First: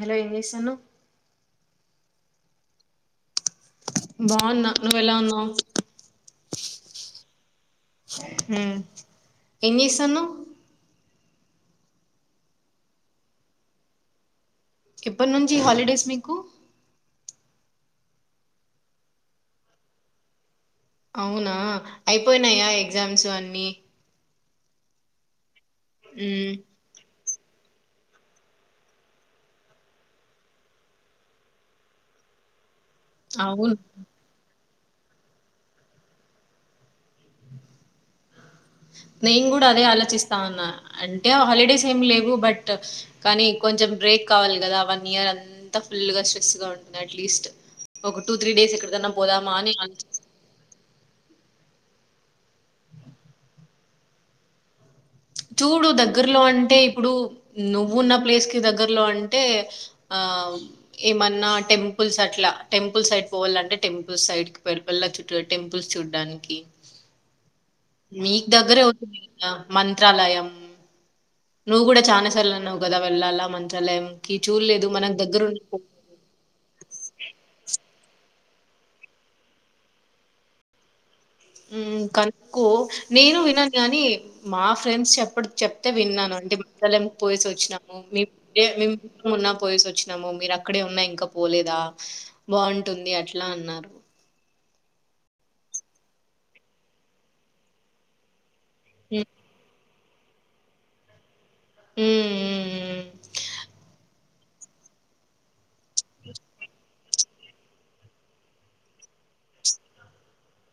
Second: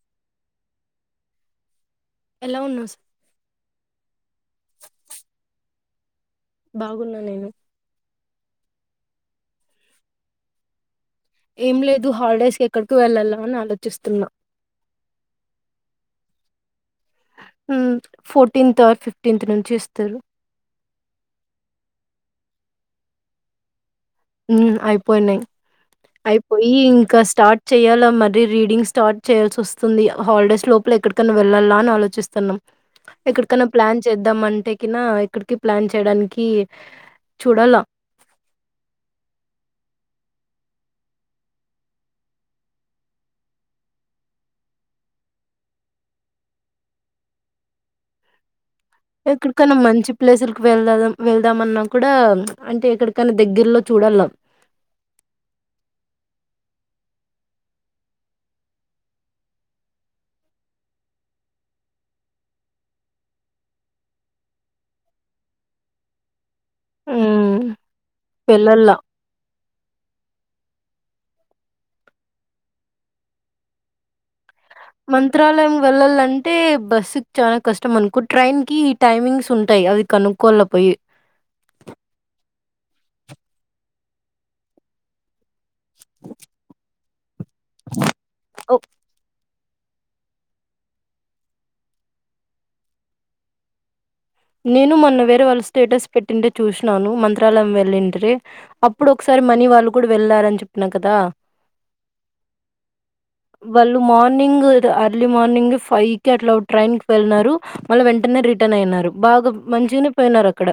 Hello ఏమ్ చేస్తుండు ఎలా ఉన్నా స్ బాన్నా నువ్వు ఎలా వున్నావ్ బాగున్నా నేను ఉ ఏం చేస్తన్నావ్ ఏం లేదు హాలిడేస్కి ఎక్కడికి వెళ్ళల అని ఆలోచిస్తున్నా ఎప్పటి నుంచి హాలిడేస్ మీకు మ్ ఉ ఫోర్టీన్త్ ఆర్ ఫిఫ్టీన్త్ నుంచి ఇస్తరు అవునా అయిపోయినాయా ఎగ్జామ్స్ అన్ని ఉ అయిపోయినయి మ్మ్ అయిపోయి ఇంకా స్టార్ట్ చేయాలా మరీ రీడింగ్ స్టార్ట్ చేయాల్సి వస్తుంది. హాలిడేస్ లోపల ఎక్కడికన్నా వెళ్ళాలా అని ఆలోచిస్తున్నాం. ఎక్కడికన్నా అవును ప్లాన్ చేద్దాం అంటే కనా ఎక్కడికి ప్లాన్ చేయడానికి చూడాల నేను కూడా అదే ఆలోచిస్తా అన్నా అంటే, హాలిడేస్ ఏమి లేవు. బట్ కానీ కొంచెం బ్రేక్ కావాలి కదా. వన్ ఇయర్ అంతా ఫుల్ గా స్ట్రెస్ గా ఉంటుంది. అట్లీస్ట్ ఒక టూ త్రీ డేస్ ఎక్కడ ఎక్కడికైనా మంచి ప్లేసులకి వెళ్దాం వెళ్దామన్నం కూడా అంటే ఎక్కడికైనా దగ్గరలో చూడల చూడు దగ్గరలో అంటే ఇప్పుడు నువ్వున్న ప్లేస్ కి, దగ్గరలో అంటే ఆ ఏమన్నా టెంపుల్స్, అట్లా టెంపుల్ సైడ్ పోవాలంటే, టెంపుల్స్ సైడ్ పల్ల చుట్ట టెంపుల్స్ చూడ్డానికి. ఉమ్, మీకు దగ్గరే వెళ్ళాల అవుతుంది కదా మన్ ఉమ్ నువ్వు కూడ చాలా సార్లు అన్నావు కదా వెళ్లాల మంచల కి మంత్రాలయం వెళ్లాలంటే బస్సుకి చాల కష్ట కష్టం అనుకో ట్రైన్ కి ఈ టైమింగ్స్ ఉంటాయి అది కనుక్కోల పోయి ఉమ్ కనుక్కో నేను విన్నాను గాని మా ఫ్రెండ్స్ చెప్పడ్ చెప్తే విన్నాను అంటే ఇప్పు ఉండలేం పోయేసి వచ్చినాము మీ ఓ మేం ఉన్నం పోయేసి వచ్చినాము మీరు అక్కడే ఉన్నా ఇంకా పోలేదా బాగుంటుంది అట్లా అన్నారు. నేను మొన్న వేరే వాళ్ళు స్టేటస్ పెట్టింటే చూసినాను మంత్రాలయం వెళ్ళింట్రి అప్పుడు హ్మ్. ఒకసారి మనీ వాళ్ళు కూడా వెళ్ళారని చెప్పిన కదా హ్మ్. హ్మ్. హ్మ్. వాళ్ళు మోన్ మార్నింగ్ అర్లీ మార్నింగ్ ఫైవ్ కి అట్లా ట్రైన్ కి వెళ్ళినారు. మళ్ళ వెంటనే రిటర్న్ అయినారు. బాగా మంచిగనే పోయినారు అక్కడ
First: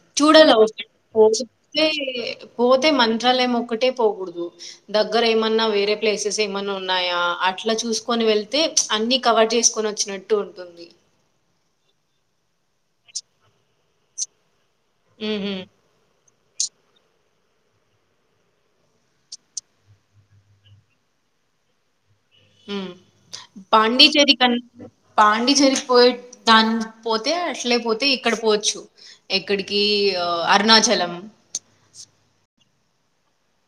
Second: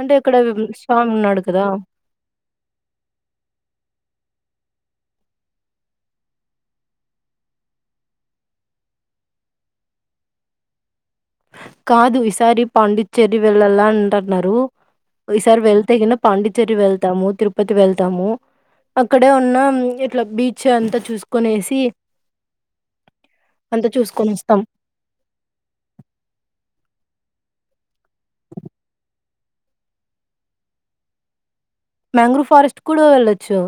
అంటే ఇక్కడ చూడాలవు స్వామి ఉన్నాడు కదా పోతే పోతే మంత్రాలయం ఒక్కటే పోకూడదు దగ్గర ఏమన్నా వేరే ప్లేసెస్ ఏమైన ఉన్నాయా, అట్లా చూసుకొని వెళ్తే అన్ని కవర్ చేసుకొని, వచ్చినట్టు ఉంటుంది. కాదు ఈసారి పాండిచ్చేరి వెళ్ళాల అంటన్నారు ఈ హుహు. సారి వెళ్తే కనా పాండిచ్చేరి వెళ్తాము తిరుపతి వెళ్తాము అక్కడే ఉన్న ఇట్లా బీచ్ అంతా చూసుకునేసి ఉమ్ చూసుకొని పాండిచ్చేరి కన్ వస్తాం పాండిచ్చేరి పోయి దాని పోతే అట్లే పోతే ఇక్కడ పోవచ్చు ఎక్కడికి అరుణాచలం మ్యాంగ్రూవ్ ఫారెస్ట్ కూడా వెళ్లొచ్చు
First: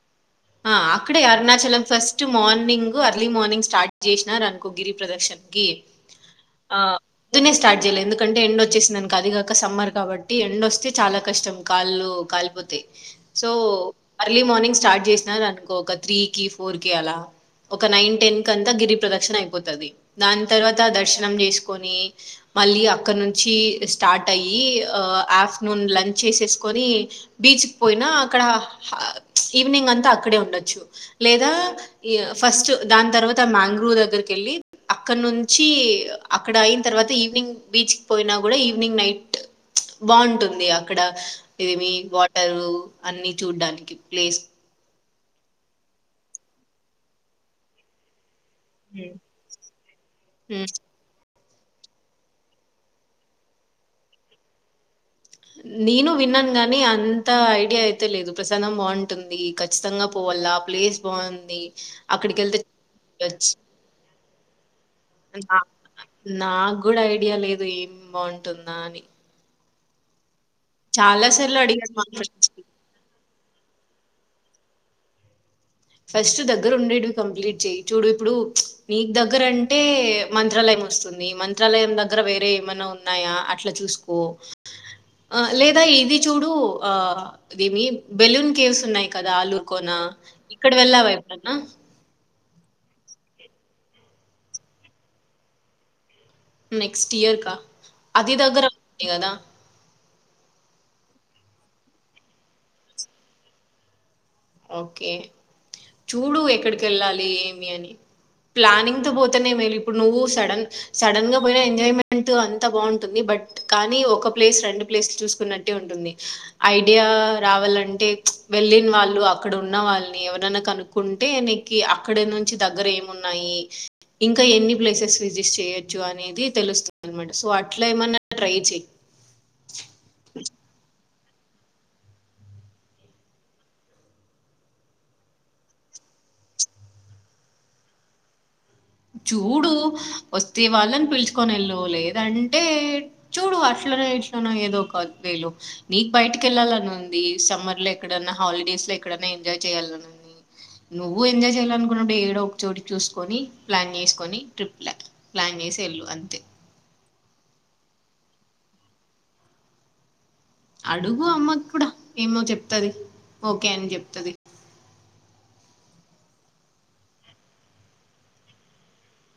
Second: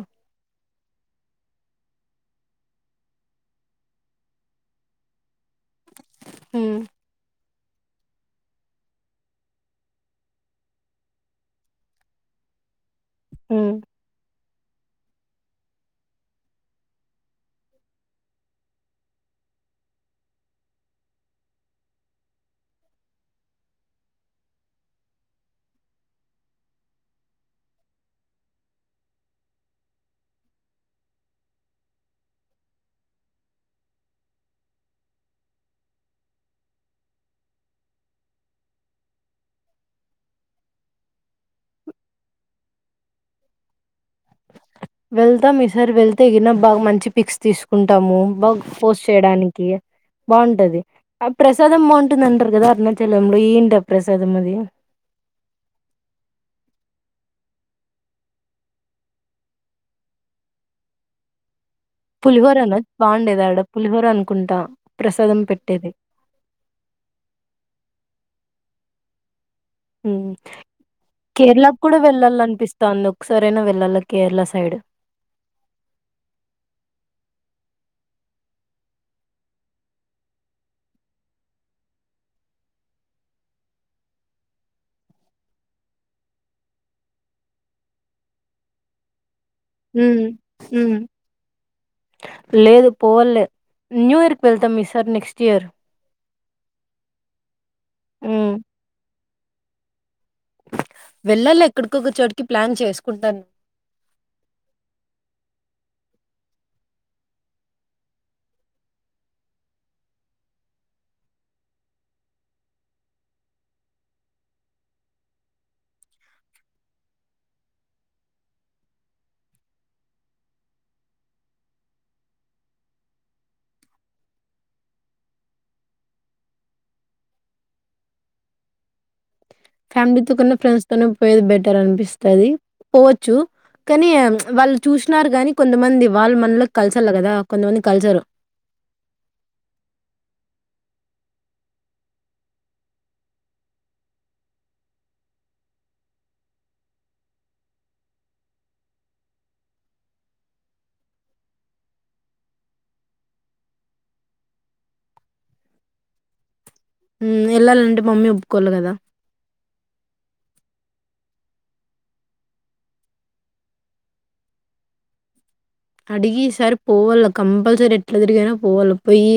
ఆ అక్కడే Arunachalam first morning early morning start చేసినారు అనుకో గిరి ప్రదక్షన్ గీ ఆ ద్దున్నే స్టార్ట్ చేయలే ఎందుకంటే ఎండ వచ్చేసింది అనుకో అది కాక సమ్మర్ కాబట్టి ఎండ్ వస్తే చాలా కష్టం కాళ్ళు కాలిపోతయ్. So um early morning start చేసి నదుకో ఒక త్రీ కి ఫోర్ కి అలా ఒక నైన్ టెన్ కి అంతా గిరి ప్రదక్షిణ అయిపోతది, దాని తర్వాత దర్శనం చేసుకొని మళ్ళీ అక్కడ నుంచి స్టార్ట్ అయి వ్ ఆఫ్టర్నూన్ లంచ్ చేసేసుకని బీచ్ పోయినా అక్కడ ఈవినింగ్ అంత. అక్కడే ఉండొచ్చు లేదా ఎ ఫస్ట్ దాని తర్వాత మ్యాంగ్రోవ్ దగ్గరకి వెళ్ళి అక్కడ నుంచి అక్కడ అయిన తర్వాత ఈవినింగ్ బీచ్ కి పోయినా కూడా ఈవినింగ్ నైట్ ప్చ్ బాగుంటుంది అక్కడ ఏమి వాటర్ అన్ని చూడ్డానికి ప్లేస్. వెళ్తాం ఈ సార్ వెళ్తేగిన బాగా మంచి పిక్స్ తీసుకుంటాము బాగ్ ఉ పోస్ట్ చేయడానికి ఉమ్. బాగుంటది ప్రసాదం బాగుంటుంది అంటారు కదా అరుణాచలంలో ఏంటి ఆ ప్రసాదం అది నేను విన్నాను గాని అంత ఐడియా అయితే లేదు ప్రసాదం బాగుంటుంది ఖచ్చితంగా పోవల్లా ప్లేస్ బాగుంది. అక్కడికి వెళ్తే పులిహోరన చూడొచ్చు బాగుండేదడా పులిహోర అనుకుంటా ప్రసాదం నా పెట్టేది. ఉంటుందా అని మ్మ్ హ్ చాలా సార్లు అడిగాను కేరళక్కూడా మా వెళ్ళాల ఫ్రెండ్స్ అనిపిస్తాందో ఒకసరైనా వెళ్ళాలా కేరళ సైడ్ ఫస్ట్ దగ్గర ఉండేట్వి కంప్లీట్ చెయి చూడు ఇప్పుడు నీకు దగ్గర అంటే మంత్రాలయం వస్తుంది. మంత్రాలయం దగ్గర వేరే ఏమైనా ఉన్నాయా అట్లా చూసుకో, ఆ లేదా ఇది చూడు ఆ ఇదేమి బెలూన్ కేవ్స్ ఉన్నాయి కదా అలూన్ కోనా ఉమ్ ఇప్పుడ్ ఉమ్ వెళ్లావ ఎప్పుడన్న లేదు పోవాలి న్యూ ఇయర్ కి వెళ్తాం ఈసార్ నెక్స్ట్ ఇయర్ నెక్స్ట్ ఇయర్ కా అది ఉమ్. దగ్గర ఉంది కదా వెళ్ళాల ఎక్కడికొక చోటికి ప్లాన్ చేసుకుంటాను. ఓకే చూడు ఎక్కడికి వెళ్ళాలి ఏమి అని ప్లానింగ్తో పోతేనే మెల్లిప్పుడు నువ్వు సడన్ సడన్ గా పోయిన ఎంజాయ్మెంట్ అంతా బాగుంటుంది బట్ కానీ, ఒక ప్లేస్ రెండు ప్లేస్లు చూసుకున్నట్టే ఉంటుంది. ఐడియా రావాలంటే ప్చ్ వెళ్ళిన వాళ్ళు అక్కడ ఉన్న వాళ్ళని ఎవరనా కనుక్కుంటే నీకి అక్కడ నుంచి దగ్గర ఏమున్నాయి, ఇంకా ఎన్ని ప్లేసెస్ విజిట్ చేయొచ్చు. అనేది తెలుస్తుంది అన్నమాట, సో అట్లా ఏమన్నా ట్రై చెయి ఫ్యామిలీతో కన్నా ఫ్రెండ్స్ తోనే పోయేది బెటర్ అనిపిస్తాది. పోవచ్చు కానీ ప్చ్ వాళ్ళు చూసినారు గనీ, కొంతమంది వాళ్ళు మనలోకి కల్సాల కదా కొంతమంది కల్సారు. చూడు వస్తే వాళ్ళని పిలుచుకొని వెళ్లు. లేదంటే చూడు అట్లనో ఇట్లోనో ఏదో ఒక వేలు నీకు బయటకి వెళ్ళాలని ఉంది. సమ్మర్ లో ఎక్కడన్నా హాలిడేస్ లో ఎక్కడన్నా ఎంజాయ్ చేయాలని ఉంది. నువ్వు ఎంజాయ్ చేయాలనుకున్నడు ఏడో ఒక చోటి చూసుకొని ప్లాన్ చేసుకొని ట్రిప్ లా ప్లాన్ చేసి వెళ్ళు అంతే ఉమ్ వెళ్ళాలంటే మమ్మీ ఒప్పుకోవాలి కదా అడుగు అమ్మ కూడా ఏమో చెప్తది ఓకే అని చెప్తాది. అడిగి ఈసార్ పోవాలి కంపల్సరీ ఎట్లా తిరిగైనా పోవాలి పోయి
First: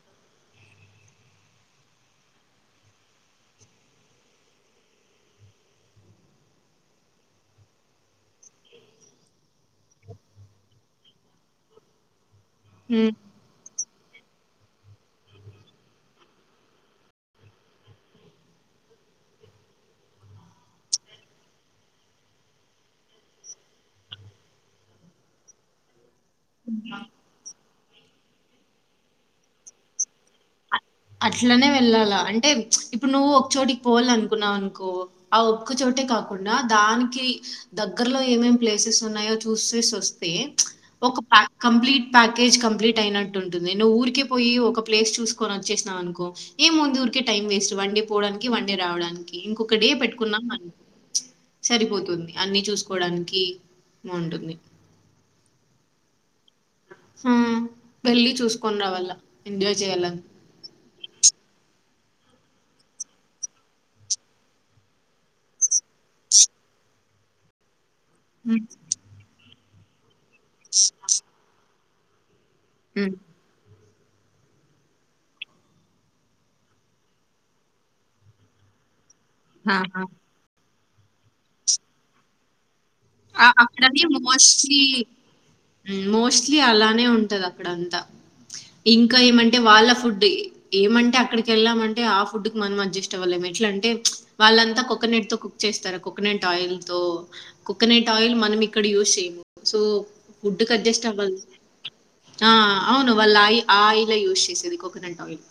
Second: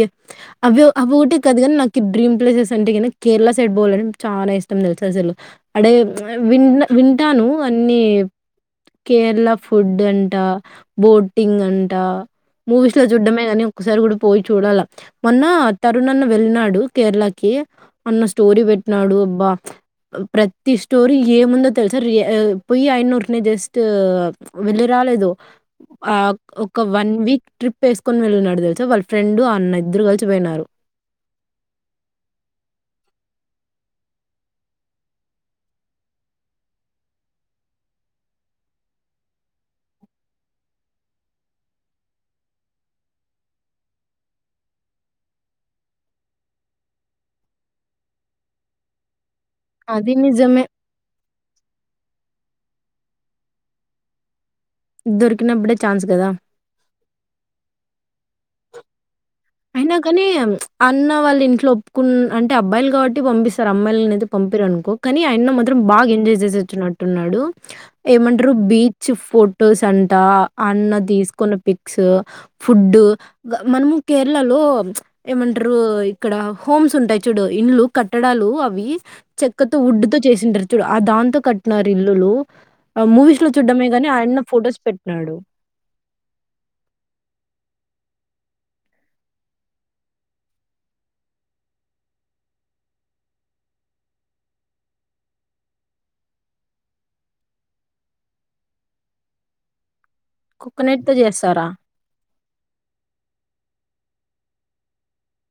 అవి అవి ఒకటి కదు కానీ నాకు డ్రీమ్ ప్లేసెస్ అంటే గన కేరళ సైడ్ పోవాలంట చాలా ఇష్టం తెలుసా అసలు అడే వి వింటాను అన్ని కేరళ ఫుడ్ అంట బోట్ బోటింగ్ అంటా మూవీస్ లో చుడ్డమే గానీ ఒకసారి కూడా పోయి చూడాల మొన్న తరుణన్న వెళ్ళినాడు కేరళకి అన్న స్టోరీ పెట్టినాడు అబ్బా ప్రతి స్టోరీ ఏముందో తెలుసా రి పోయి ఆయన ఊరినే జస్ట్ వెళ్ళి రాలేదు ఆ ఒక వన్ వీక్ ట్రిప్ వేసుకొని వెళ్ళినడు తెలుసా వాళ్ళ ఫ్రెండ్ఆ అన్న ఇద్దరు కలిసిపోయినారు అట్లనే వెళ్ళాలా అంటే ఇప్పుడు నువ్వు ఒకచోటికి పోవాల అనుకున్నావు అనుకో ఆ ఒక్కచోటే కాకుండా దానికి దగ్గరలో ఏమేం ప్లేసెస్ ఉన్నాయో చూసేసి వస్తే ఒక ప కంప్లీట్ ప్యాకేజ్ కంప్లీట్ అయినట్టుంటుంది నువ్వు ఊరికే పోయి ఒక ప్లేస్ చూసుకోని వ వచ్చేసినావనుకో ఏముంది ఊరికే టైం వేస్ట్ వన్డే పోవడానికి వన్డే రావడానికి ఇంకొక డే అది పెట్టుకున్నాం నిజమే. అన్న ప్చ్ సరిపోద్ ఉంది అన్ని చూసుకోడానికి బాగుంటుంది దొరికినప్పుడే ఛాన్స్ కదా హ వెళ్ళి చూస్కోని రావాలా ఎంజాయ్ అయినా చేయాలని కాని ప్చ్ అన్న వాళ్ళ ఇంట్లో కున్ అంటే అబ్బాయి కాబట్టి పంపిస్తారు అమ్మాయిలు అతే పంపిరు అనుకో కానీ ఆయన మొత్తం రం బాగా ఎంజాయ్ జేసేచ్చునాడ్ టున్నాడు ఏమంట్రూ ఉమ్, బీచ్ ఫ్రూట్ టు సన్ ట అన్న తీస్కుని పిక్స్ ఫుడ్ ఉమ్, గ మనము కేరళలో ఏమంటారు ఇక్కడ హోమ్స్ ఉంటాయి చూడు ఇండ్లు కట్టడాలు అవి చెక్కతో ఆహా. ఉడ్డుతో చేసిండ్రి చూడు ఆ దాంతో కట్టినారు ఇల్లులు ఆహ్, ఆ మూవీస్‌లో చూడడమే అక్కడది గానీ ఆయన్న ఫోటోస్ మోస్లీ పెట్టినాడు. ఉమ్ మోస్ట్లీ అలానే ఉంటది అక్కడంతా ఇంకా ఏమంటే వాళ్ళ ఫుడ్ ఏమంటే అక్కడికెళ్ళామంటే ఆ ఫుడ్ కి మనం అడ్జస్ట్ అవ్వలేము ఎట్లంటే వాళ్ళంతా కోకోనట్ తో కుక్ చేస్తారా కోకనెట్ ఆయిల్ తో కు కోనట్ ఆయిల్ మనం ఇక్కడ యూస్ చేయము సో ఫుడ్డుకు అడ్జెస్ట్ కోకోనట్‌తో అవ్వాలి చేస్తారా? ఆ అవును వాళ్ళు ఆయి ఆ ఆయిలే యూజ్ చేసేది కోకోనట్ ఆయిల్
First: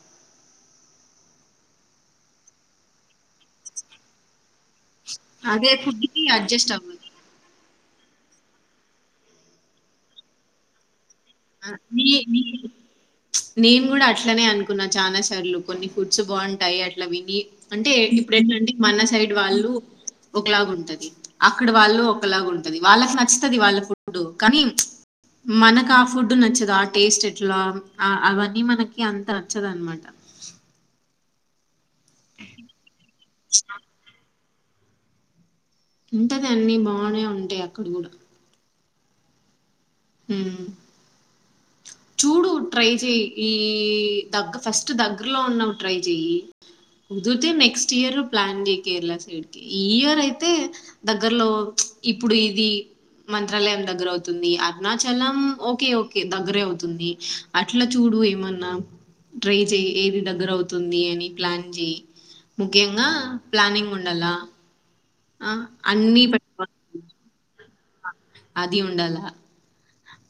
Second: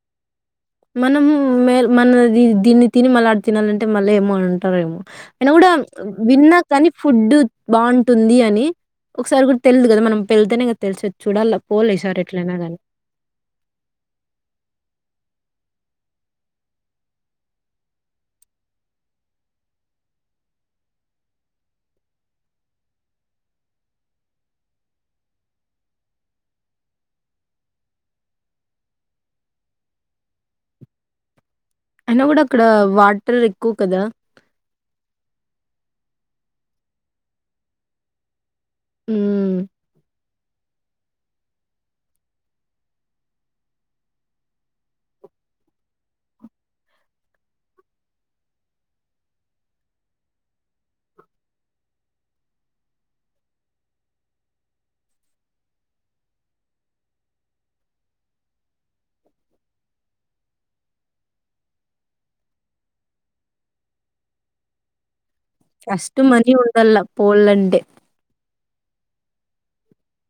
మనము మేర్ మనది దీన్ని తిని మళ్ళ ఆడ తినాలంటే మళ్ళీ ఏమో అన్ టారేమో అయినా కూడా అదే ఫుడ్‌కి విన్నా అడ్జస్ట్ కానీ అవ్వాలి. ఫుడ్ బావుంటుంది అని ఒకసారి కూడా తెల్దు గదా మనం పెళ్తేనే కదా తెల్సే ఆ నీ నీ నేను కూడా అట్లనే అనుకున్నా చానా సార్లు కొన్ని ఫుడ్స్ బావుంటాయి అట్లా విని అంటే ఇప్పుడు ఏంటంటే మన సైడ్ వాళ్ళు ఒకలాగుంటది అక్కడ వాళ్ళు ఒకలాగుటది వాళ్ళకి నచ్చుతుది వాళ్ళ ఫుడ్డు కానీ మనకా ఫుడ్డు నచ్చదు ఆ టేస్ట్ ఎట్లా ఆ అవన్నీ మనకి అంత నచ్చదు అన్నమాట అయినా కూడా అక్కడ వాటర్ ఎక్కువ కదా ఉంటది అన్నీ బానే ఉంటాయి అక్కడ గూడా ఊ హ్మ్ చూడు ట్రై చెయి ఈ దగ్గ ఫస్ట్ దగ్గరలో ఉన్నవి ట్రై చేయి కుదిరితే నెక్స్ట్ ఇయర్ ప్లాన్ చేయ్యి కేరళ సైడ్ కి ఈ ఇయర్ అయితే దగ్గరలో ఇప్పుడు ఇది మంత్రాలయం దగ్గర అవుతుంది అరుణా చలం ఓకే ఓకే దగ్గరే అవుతుంది అట్ల చూడు ఏమన్నా ట్రై చెయి ఏది దగ్గర అవుతుంది అని ప్లాన్ చెయి ముఖ్యంగా ప్లానింగ్ ఉండాల ఫస్టు మనీ ఉండాల పోల్లంటే అది ఉండాల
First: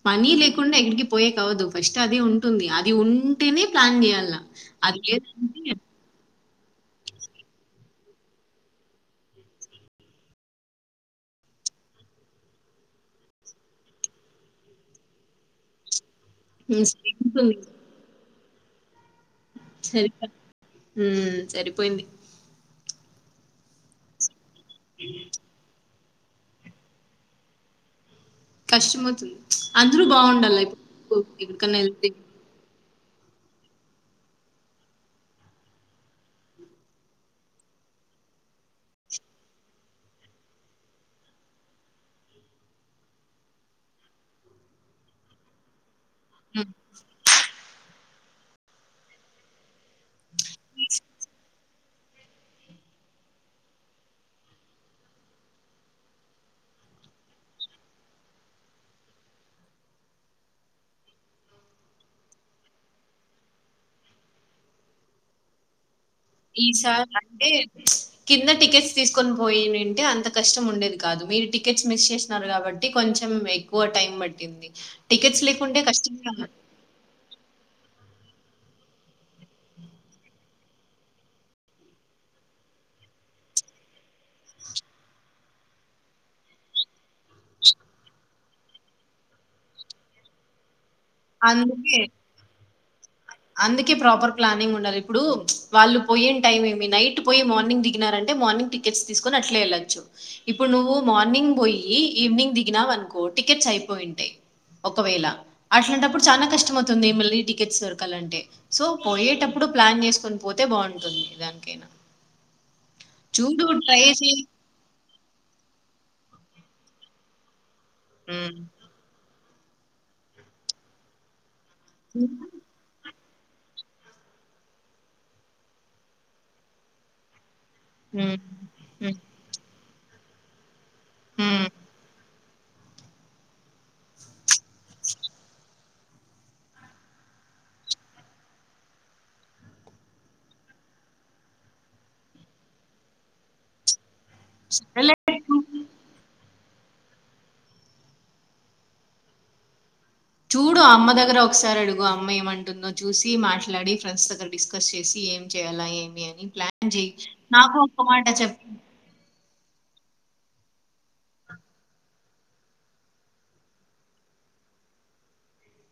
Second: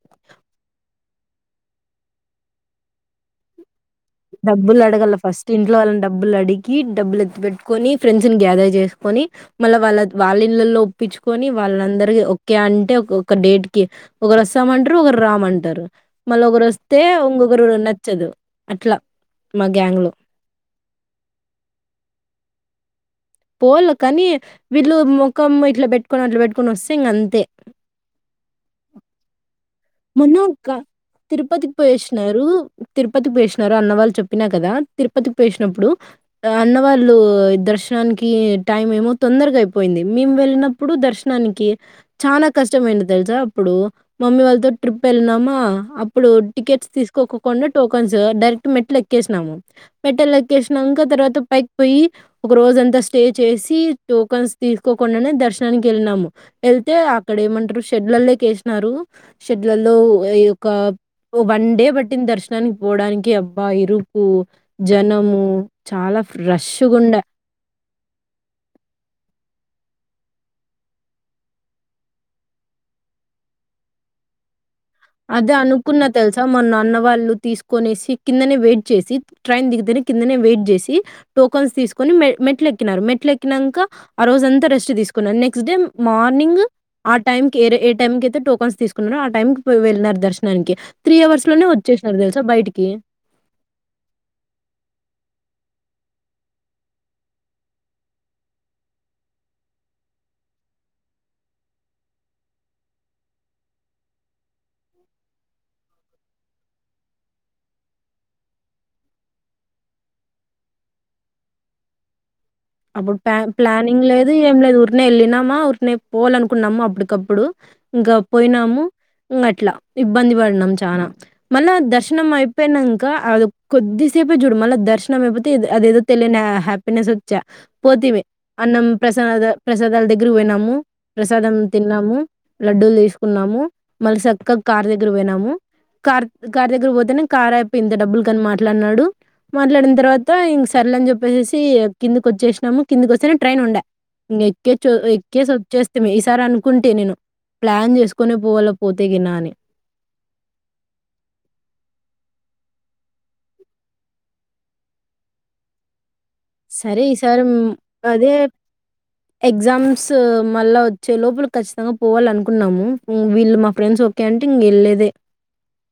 మనీ లేకుండా ఎక్కడికి పోయేకి అవ్వదు ఫస్ట్ అది ఉంటుంది అది ఉంటేనే ప్లాన్ జేయాల. డబ్బులు అది అడగల ఫస్ట్ లేదంటే ఇంట్లో వాళ్ళని డబ్బులు అడిగి డబ్బులు ఎత్తు పెట్టుకొని ఫ్రెండ్స్ ని గ్యాదర్ చేసుకొని మళ్ళ వాళ్ళ వాళ్ళ ఇళ్ళలో ఒప్పించుకొని వాళ్ళందరిక ఒకే అంటేక్క డేట్ కి ఒకరు వస్తాం అంటారు ఒకరు రామ్ంటారు మల ఒకరు హ్మ్. వస్తే సరిపోతుంది. ఇంకొకరికి నచ్చదు అట్ల సరి హుమ్ సరిపోయింది పోలు కనీ వీళ్ళు ముఖం ఇట్లా పెట్ కొని అట్ల పెట్టుకొని వస్తే ఇంక అంతే కష్టమౌతుంది మొన్న అక్క తిరుపతికి ఎక్కడికన్నా ఎళ్తే. పోయేసినారు తిరుపతికి పోసినారు అన్నవాళ్ళు చెప్పినా కదా తిరుపతికి పోసినప్పుడు అన్న వాళ్ళు దర్శనానికి టైం ఏమో తొందరగా అయిపోయింది మేము వెళ్ళినప్పుడు దర్శనానికి చాలా కష్టమయింది తెలుసా అప్పుడు మమ్మీ వాళ్ళతో ట్రిప్పెల్లినమ ఇప్పుడు హ్మ్. టికెట్స్ తీసుకోకకుండా టో కొంచ డైరెక్ట్ మెట్లు ఎక్కేసినాము పెట్టే ఏకేశినకా తర్వాత పైక్ పోయి ఒక రోజ అంతా స్టే చేసి టోకన్స్ తీసుకోకుండానే దర్శనానికి వెళ్ళినాము వెళ్తే అక్కడ ఏమంటారు షెడ్లల్లోక వేసినారు షట్లలో ఈయొక్క వన్ డే పట్టిన దర్శనానికి పోవడానికి అబ్బా ఇరుకు జనము చాలా ఈసార్ రష్‌గుండె. అంటే కింద టికెట్స్ తీసుకొని పోయి నండి అంటే అంత కష్టం ఉండేది కాదు మీరు టికెట్స్ మిస్ చేసినారు కాబట్టి కొంచెం ఎక్కువ టైం పట్టింది టికెట్స్ అదే లేకుంటే అనుకున్న కష్టంగా తెలుసా మా నాన్న వాళ్ళు తీసుకూనేసి కిందనే వెయిట్ చేసి ట్రైన్ దకుతే కన్నందనే వయిట్ చేసి టోకన్స్ తీసుకొని మ మెట్ల ఎక్కినారు మెట్లు ఎకినాక ఆ రోజ అంత రెస్ట్ తీసుకున్నారు నెక్ట్ నెక్స్ట్ డే మార్నింగ్ ఆ టై ఏ టైమ్తే ట బన్ తీసుకున్నారు ఆ టైకి వెళ్ళినారు దర్శనానికి త్రీ అవర్స్ లోనే అందుకే వచ్చేసారు తెలుసా బయటికి కి అందుకే ప్రాపర్ ప్లానింగ్ ఉండాలి ఇప్పుడు వాళ్ళు పోయన టైం ఏమి నైట్ పోయి మార్నింగ్ దిగినారంటే మార్నింగ్ టికెట్స్ తీసుకొని అట్లే వెళ్ళచ్చు ఇప్పుడు నువ్వు మార్నింగ్ పోయి ఈవినింగ్ దిగినావ అనుకో టికెట్స్ అయిపోయింటాయి ఒకవేళ అట్లాంటప్పుడు చాలా కష్టం అవుతుంది మళీ టికెట్స్ డోరక క్కలంటే సో పోయేటప్పుడు ప్లాన్ చేసుకొని పోతే బాగుంటుంది దానికైనా అప్పుడు ప చూడు ట్రై ప్లానింగ్ లేదు చేయి ఏం లేదు ఊరినే వెళ్ళినామా ఊరినే పోవాలనుకున్నామ అప్పటికప్పుడు ఇంకా ఉమ్. పోయినాముట్ అట్లా ఇబ్బంది పడినాం చనా మన దర్శనం అయిపోయినంక అ కొద్దిసేపే చూడు మళ్ళీ దర్శనం అయిపోతే అదేదో తెలియని హ్యాపీనెస్ పోతివే ఉమ్. అన్నం ఉమ్. ప్రసా ప్రసాదల్ దగ దగ్గరు పోనాము ప్రసాదం తిన్నాము లడ్డూలు తీసుకున్నాము మళ్ళీ సక్కగ కారుదగ్ దగ్గర పోయినాము కార్ కార్ దగ్గర పోతేనే కార్ అయిపు ఇంత డబ్బులు కని మాట్లాడినాడు మాట్లాడిన తర్వాత ఇంక సర్లే అని చెప్పేసేసి కిందకి వచ్చేసినాము కిందకి వస్తేనే ట్రైన్ ఉండే ఎక్కేసి చ ఎక్కేసి ఉమ్. వచ్చేస్తిమి ఈ సారి అను అనుకుంటే నేను ప్లాన్ చేసుకునే పోవల పోతే గిన్నా అని చూడు అమ్మ దగ్గర ఒకసారి అడుగు అమ్మ ఏమంటుందో చూసి మాట్లాడి ఫ్రెండ్స్ దగ్గర డిస్కస్ చేసి ఏం చేయ్యాలా ఏమి అని ప్లాన్ సరే చెయ్యి ఈసారి మ్మ్ నాకు ఒక మాట అదే చెప్పు ఎగ్జామ్స్ మళ్ళా వచ్చే లోపల ఖచ్చితంగా పోవాల అనుకున్నాము వీళ్ళు మా ఫ్రెండ్స్ ఓకే అంటే ఇంకెళ్ళేదే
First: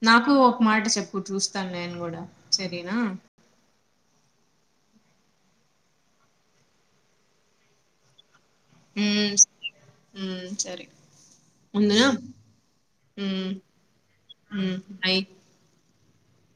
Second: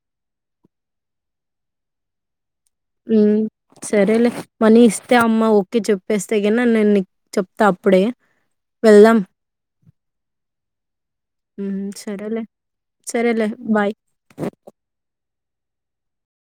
నాకు ఒక మాట చెప్పు చూస్తాను నేను కూడా సరేనా సరే లే మనీ ఇస్తే అమ్మ ఓకే చెప్పేస్తే నీ నేను చెప్తా అప్పుడే వెళ్దాం ఉమ్, ఉమ్, సరే ఉందినా సరే లే సరేలే ఉమ్, బాయ్ ఉమ్, బై